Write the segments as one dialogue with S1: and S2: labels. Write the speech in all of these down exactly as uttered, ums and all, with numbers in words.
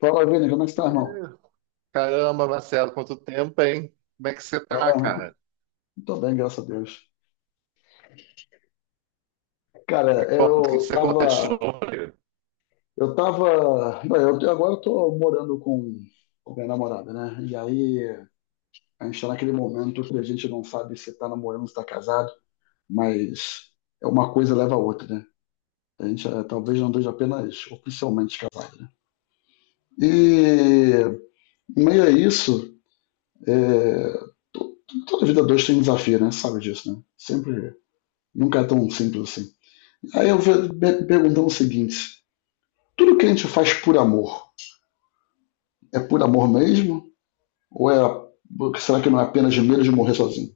S1: Fala, Vini, como é que está, irmão?
S2: Caramba, Marcelo, quanto tempo, hein? Como é que você tá,
S1: Ah,
S2: cara?
S1: tô bem, graças a Deus. Cara,
S2: Me conta, o que
S1: eu
S2: você conta de
S1: tava,
S2: novo?
S1: eu tava, bem, eu, agora eu tô morando com, com minha namorada, né? E aí a gente tá naquele momento que a gente não sabe se tá namorando, se tá casado, mas é uma coisa leva a outra, né? A gente eh, talvez não esteja apenas oficialmente casado, né? E em meio a isso, eh, to- toda vida dois tem um desafio, né? Sabe disso, né? Sempre, nunca é tão simples assim. Aí eu vou me perguntando o seguinte: tudo que a gente faz por amor é por amor mesmo? Ou é, será que não é apenas de medo de morrer sozinho?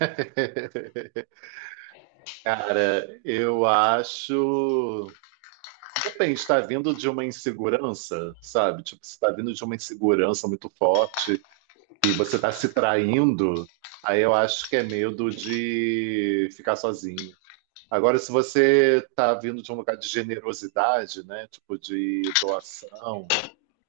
S2: Cara, eu acho. Depende, está vindo de uma insegurança, sabe? Tipo, se está vindo de uma insegurança muito forte e você está se traindo, aí eu acho que é medo de ficar sozinho. Agora, se você está vindo de um lugar de generosidade, né? Tipo, de doação.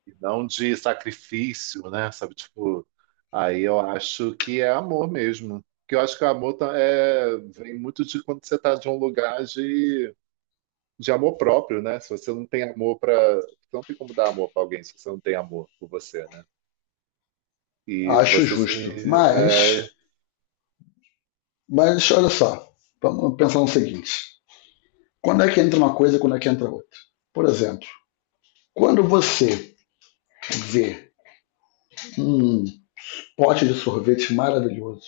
S2: E não de sacrifício, né? Sabe, tipo, aí eu acho que é amor mesmo. Que eu acho que o amor tá- é, vem muito de quando você tá de um lugar de, de amor próprio, né? Se você não tem amor para, não tem como dar amor para alguém se você não tem amor por você, né? E
S1: Acho
S2: você se,
S1: justo.
S2: é,
S1: Mas, mas olha só, vamos pensar no seguinte: quando é que entra uma coisa e quando é que entra outra? Por exemplo, quando você vê um pote de sorvete maravilhoso,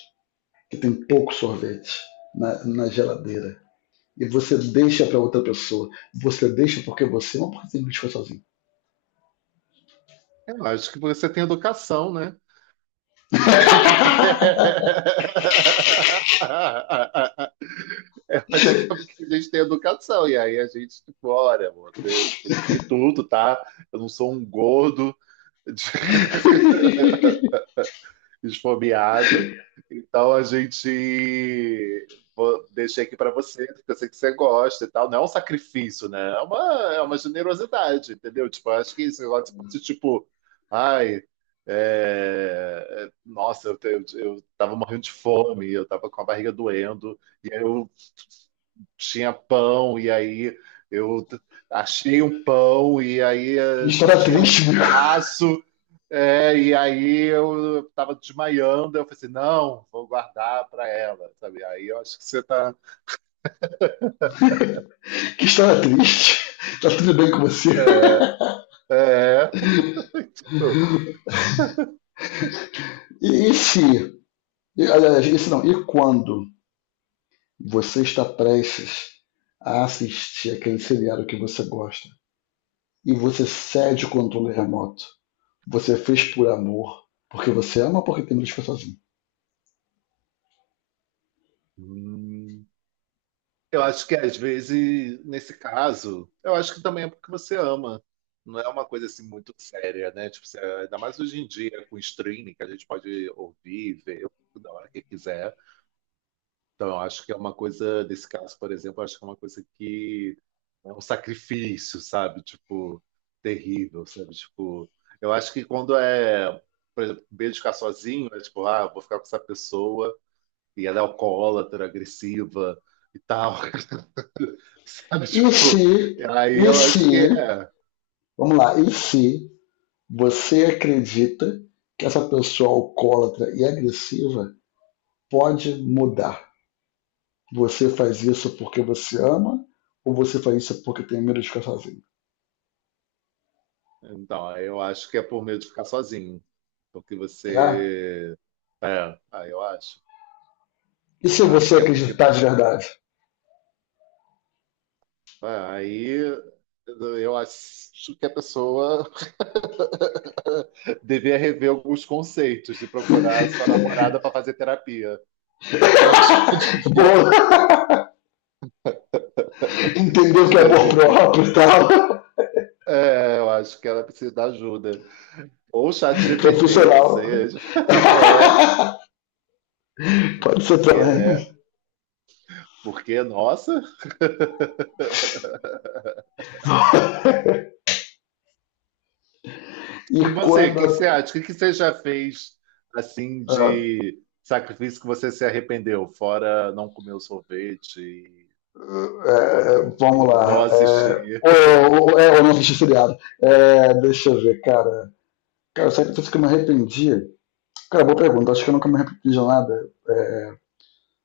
S1: que tem pouco sorvete na, na geladeira, e você deixa para outra pessoa, você deixa porque você não pode ser sozinho.
S2: Eu acho que você tem educação, né? Eu acho que é porque a gente tem educação, e aí a gente, tipo, olha, amor, eu comi tudo, tá? Eu não sou um gordo esfomeado, então a gente vou- deixei aqui pra você, porque eu sei que você gosta e tal. Não é um sacrifício, né? É uma, é uma generosidade, entendeu? Tipo, eu acho que esse negócio fosse tipo, ai, é, é, nossa, eu, te- eu, eu tava morrendo de fome, eu tava com a barriga doendo, e aí eu tinha pão, e aí eu t- achei um pão, e aí
S1: Que
S2: eh, só
S1: história
S2: tinha um
S1: triste, meu.
S2: pedaço, é, e aí eu estava desmaiando, eu falei assim, não, vou guardar para ela, sabe? Aí eu acho que você está...
S1: Que estava triste. Tá tudo bem com você?
S2: É, é, tipo,
S1: E, e se, e, aliás, e se não, e quando você está prestes a assistir aquele seriado que você gosta e você cede o controle remoto? Você fez por amor, porque você ama ou porque tem medo de ficar sozinho?
S2: hum. Eu acho que às vezes, nesse caso, eu acho que também é porque você ama. Não é uma coisa assim muito séria, né? Tipo, você- ainda mais hoje em dia, com streaming, que a gente pode ouvir, ver, da hora que quiser. Então, eu acho que é uma coisa, nesse caso, por exemplo, eu acho que é uma coisa que é um sacrifício, sabe? Tipo, terrível, sabe? Tipo, eu acho que quando é, por exemplo, medo de ficar sozinho, é tipo, ah, eu vou ficar com essa pessoa e ela é alcoólatra, agressiva e tal, sabe?
S1: E se,
S2: Tipo, aí
S1: e
S2: eu acho
S1: se,
S2: que é.
S1: vamos lá, e se você acredita que essa pessoa alcoólatra e agressiva pode mudar? Você faz isso porque você ama ou você faz isso porque tem medo de ficar sozinho?
S2: Então, aí eu acho que é por medo de ficar sozinho, porque
S1: É?
S2: você. É, aí eu acho.
S1: E se
S2: Eu acho
S1: você
S2: que é porque
S1: acreditar de verdade?
S2: Ah, aí eu acho que a pessoa devia rever alguns conceitos e procurar sua namorada para fazer terapia. Eu acho que ela devia,
S1: Boa,
S2: eu
S1: entendeu
S2: acho
S1: que é
S2: que ela
S1: amor
S2: devia.
S1: próprio e tal,
S2: É, eu acho que ela precisa de ajuda. Ou chat G P T, ou
S1: profissional,
S2: seja, é, é,
S1: pode ser
S2: porque, né?
S1: também.
S2: Porque, nossa.
S1: E
S2: E você, o que que você
S1: quando,
S2: acha? O que que você já fez assim
S1: ah,
S2: de sacrifício que você se arrependeu? Fora não comer o sorvete e,
S1: é, vamos
S2: e não
S1: lá, é,
S2: assistir.
S1: ou, ou, é, ou não assisti seriado, é, deixa eu ver, cara. Cara, sabe que eu me arrependi? Cara, boa pergunta, acho que eu nunca me arrependi de nada. É,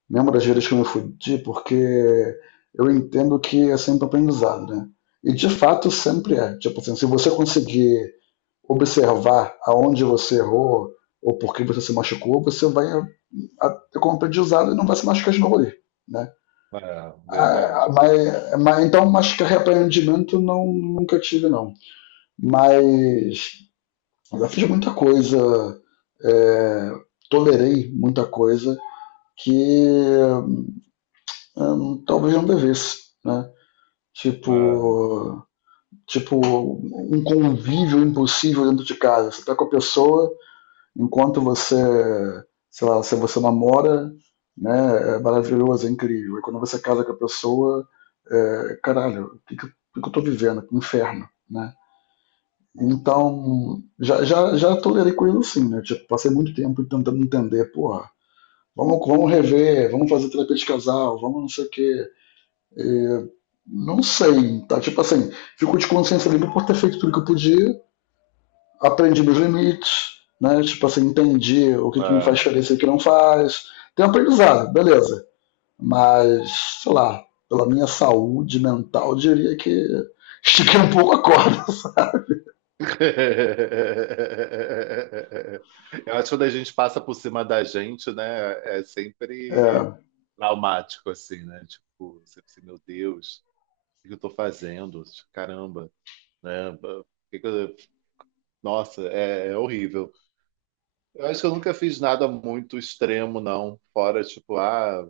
S1: lembro das vezes que eu me fudi, porque eu entendo que é sempre aprendizado, né? E de fato sempre é. Tipo assim, se você conseguir observar aonde você errou ou por que você se machucou, você vai a- a- ter como aprendizado e não vai se machucar de novo ali, né?
S2: É,
S1: Ah,
S2: verdade.
S1: mas, mas- então, mas que arrependimento não, nunca tive, não. Mas eu já fiz muita coisa, é, tolerei muita coisa que hum, talvez não devesse, né?
S2: É,
S1: Tipo, tipo um convívio impossível dentro de casa. Você tá com a pessoa enquanto você, sei lá, se você namora, né, é maravilhoso, é incrível. E quando você casa com a pessoa, é, caralho, o que, que, eu- o que que eu tô vivendo? Que inferno, né?
S2: nossa.
S1: Então, já, já, já tolerei coisas assim, né? Tipo, passei muito tempo tentando entender, porra, vamos, vamos rever, vamos fazer terapia de casal, vamos não sei o quê, não sei, tá? Tipo assim, fico de consciência limpa por ter feito tudo que eu podia, aprendi meus limites, né? Tipo assim, entendi o que, que me faz
S2: É.
S1: diferença e o que não faz. Tenho aprendizado, beleza. Mas, sei lá, pela minha saúde mental, eu diria que estiquei um pouco a corda.
S2: Eu acho que quando a gente passa por cima da gente, né, é sempre
S1: É,
S2: traumático, assim, né? Tipo, você pensa, meu Deus, o que eu tô fazendo? Caramba, né? O que que eu- Nossa, é, é horrível. Eu acho que eu nunca fiz nada muito extremo, não. Fora, tipo, ah,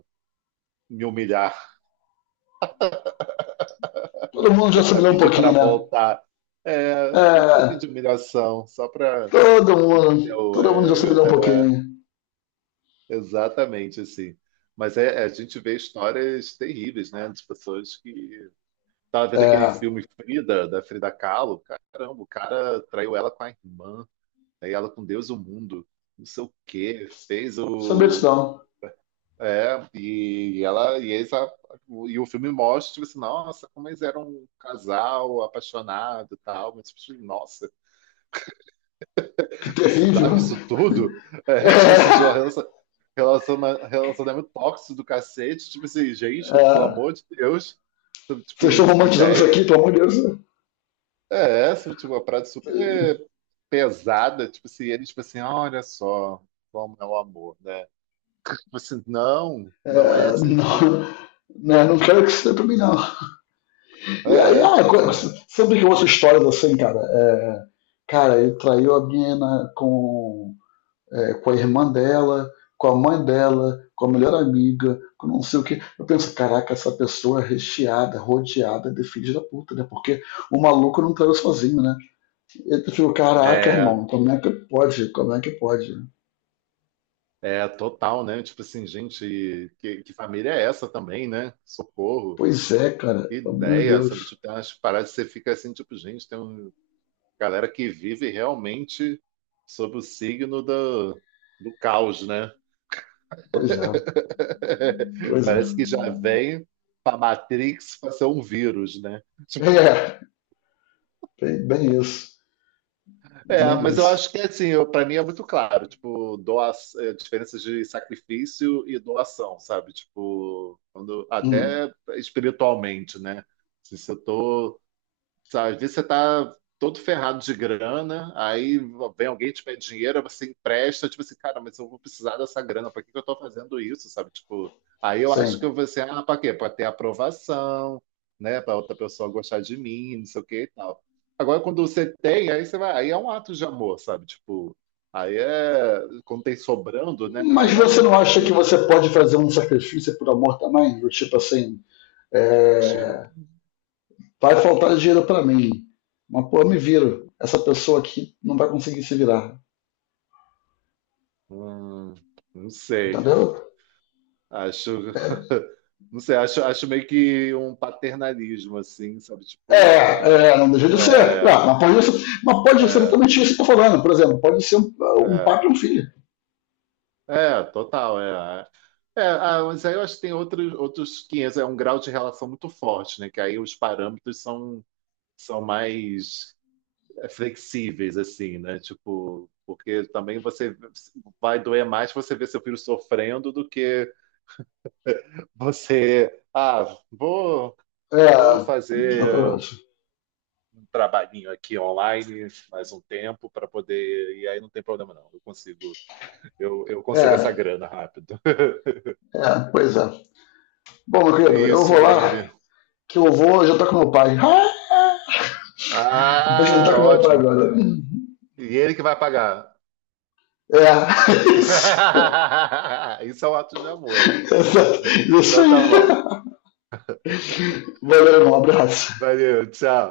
S2: me humilhar,
S1: todo mundo já
S2: a
S1: assimilou um
S2: pedir
S1: pouquinho,
S2: para
S1: né?
S2: voltar. É, só um pouquinho
S1: É,
S2: de humilhação, só para
S1: todo mundo,
S2: Eu,
S1: todo mundo já
S2: é,
S1: assimilou um
S2: é,
S1: pouquinho.
S2: exatamente assim. Mas é, é, a gente vê histórias terríveis, né? De pessoas que. Tava vendo aquele
S1: É,
S2: filme Frida, da Frida Kahlo. Caramba, o cara traiu ela com a irmã, aí ela com Deus e o mundo, não sei o quê, fez
S1: saber disso
S2: o.
S1: não.
S2: É, e ela. E, eles, a- e o filme mostra, tipo assim, nossa, como eles eram um casal apaixonado e tal. Mas, tipo, assim, nossa,
S1: Que
S2: precisava
S1: terrível.
S2: isso tudo?
S1: É,
S2: É, tipo assim, de uma relação, relaciona- relacionamento tóxico do cacete. Tipo assim, gente, pelo
S1: é,
S2: amor de Deus.
S1: vocês estão
S2: Tipo, que
S1: romantizando isso aqui,
S2: ideia.
S1: pelo amor de Deus.
S2: É, essa, tipo, uma parada super pesada. Tipo assim, ele, tipo assim, olha só como é o amor, né? Tipo assim, não, não é
S1: É,
S2: assim, não.
S1: não, né, não quero que isso seja pra mim, não. E aí,
S2: É,
S1: ah,
S2: tipo
S1: co-
S2: assim,
S1: sempre que eu ouço histórias assim, cara, é, cara, ele traiu a menina com, é, com a irmã dela, com a mãe dela, com a melhor amiga, com não sei o quê. Eu penso, caraca, essa pessoa é recheada, rodeada de filhos da puta, né? Porque o maluco não traiu sozinho, né? Eu fico, caraca,
S2: é,
S1: irmão, como é que pode? Como é que pode?
S2: é total, né? Tipo assim, gente, que, que família é essa também, né? Socorro.
S1: Pois é, cara,
S2: Que
S1: pelo amor de
S2: ideia, sabe?
S1: Deus.
S2: Tipo, tem umas paradas que você fica assim, tipo, gente, tem um, galera que vive realmente sob o signo do, do caos, né?
S1: Pois é, pois é.
S2: Parece que já vem para Matrix para ser um vírus, né? Tipo,
S1: É. Bem isso.
S2: é,
S1: Bem
S2: mas eu
S1: isso.
S2: acho que assim, para mim é muito claro, tipo, doa, é, diferenças de sacrifício e doação, sabe? Tipo, quando,
S1: Hum,
S2: até espiritualmente, né? Se eu tô sabe? Às vezes você tá todo ferrado de grana, aí vem alguém te pede dinheiro, aí você empresta, tipo assim, cara, mas eu vou precisar dessa grana, pra que que eu tô fazendo isso, sabe? Tipo, aí eu acho
S1: sim.
S2: que eu vou assim, ah, pra quê? Pra ter aprovação, né? Pra outra pessoa gostar de mim, não sei o que e tal. Agora, quando você tem, aí você vai, aí é um ato de amor, sabe? Tipo, aí é, quando tem sobrando, né?
S1: Mas
S2: Aí é
S1: você não
S2: um
S1: acha
S2: ato
S1: que
S2: de
S1: você
S2: amor.
S1: pode fazer um sacrifício por amor também? Do tipo assim, é,
S2: Tipo,
S1: vai faltar dinheiro para mim. Mas pô, eu me viro. Essa pessoa aqui não vai conseguir se virar.
S2: hum, não sei.
S1: Entendeu?
S2: Acho, não sei, acho, acho meio que um paternalismo, assim, sabe? Tipo,
S1: É,
S2: uma.
S1: é, não deixa de ser.
S2: É,
S1: Não, mas, pode ser, mas pode ser
S2: é,
S1: totalmente isso que eu tô falando. Por exemplo, pode ser um, um
S2: é,
S1: pai e um filho.
S2: é, total, é. É, é, ah, mas aí eu acho que tem outros, outros quinhentos é um grau de relação muito forte, né? Que aí os parâmetros são, são mais é, flexíveis, assim, né? Tipo, porque também você vai doer mais você ver seu filho sofrendo do que você, ah, vou,
S1: É,
S2: vou fazer.
S1: exatamente.
S2: Trabalhinho aqui online mais um tempo para poder. E aí não tem problema, não. Eu consigo, eu, eu consigo essa
S1: É,
S2: grana rápido.
S1: é, pois é. Bom, meu
S2: É
S1: querido, eu
S2: isso,
S1: vou lá,
S2: baby.
S1: que eu vou já tá com meu pai. Ah! Vou
S2: Ah,
S1: jantar com meu pai
S2: ótimo.
S1: agora.
S2: E ele que vai pagar.
S1: É.
S2: Isso é um ato de amor. Aí.
S1: Exato. Isso
S2: Então tá
S1: aí.
S2: bom.
S1: Valeu, um abraço.
S2: Valeu, tchau.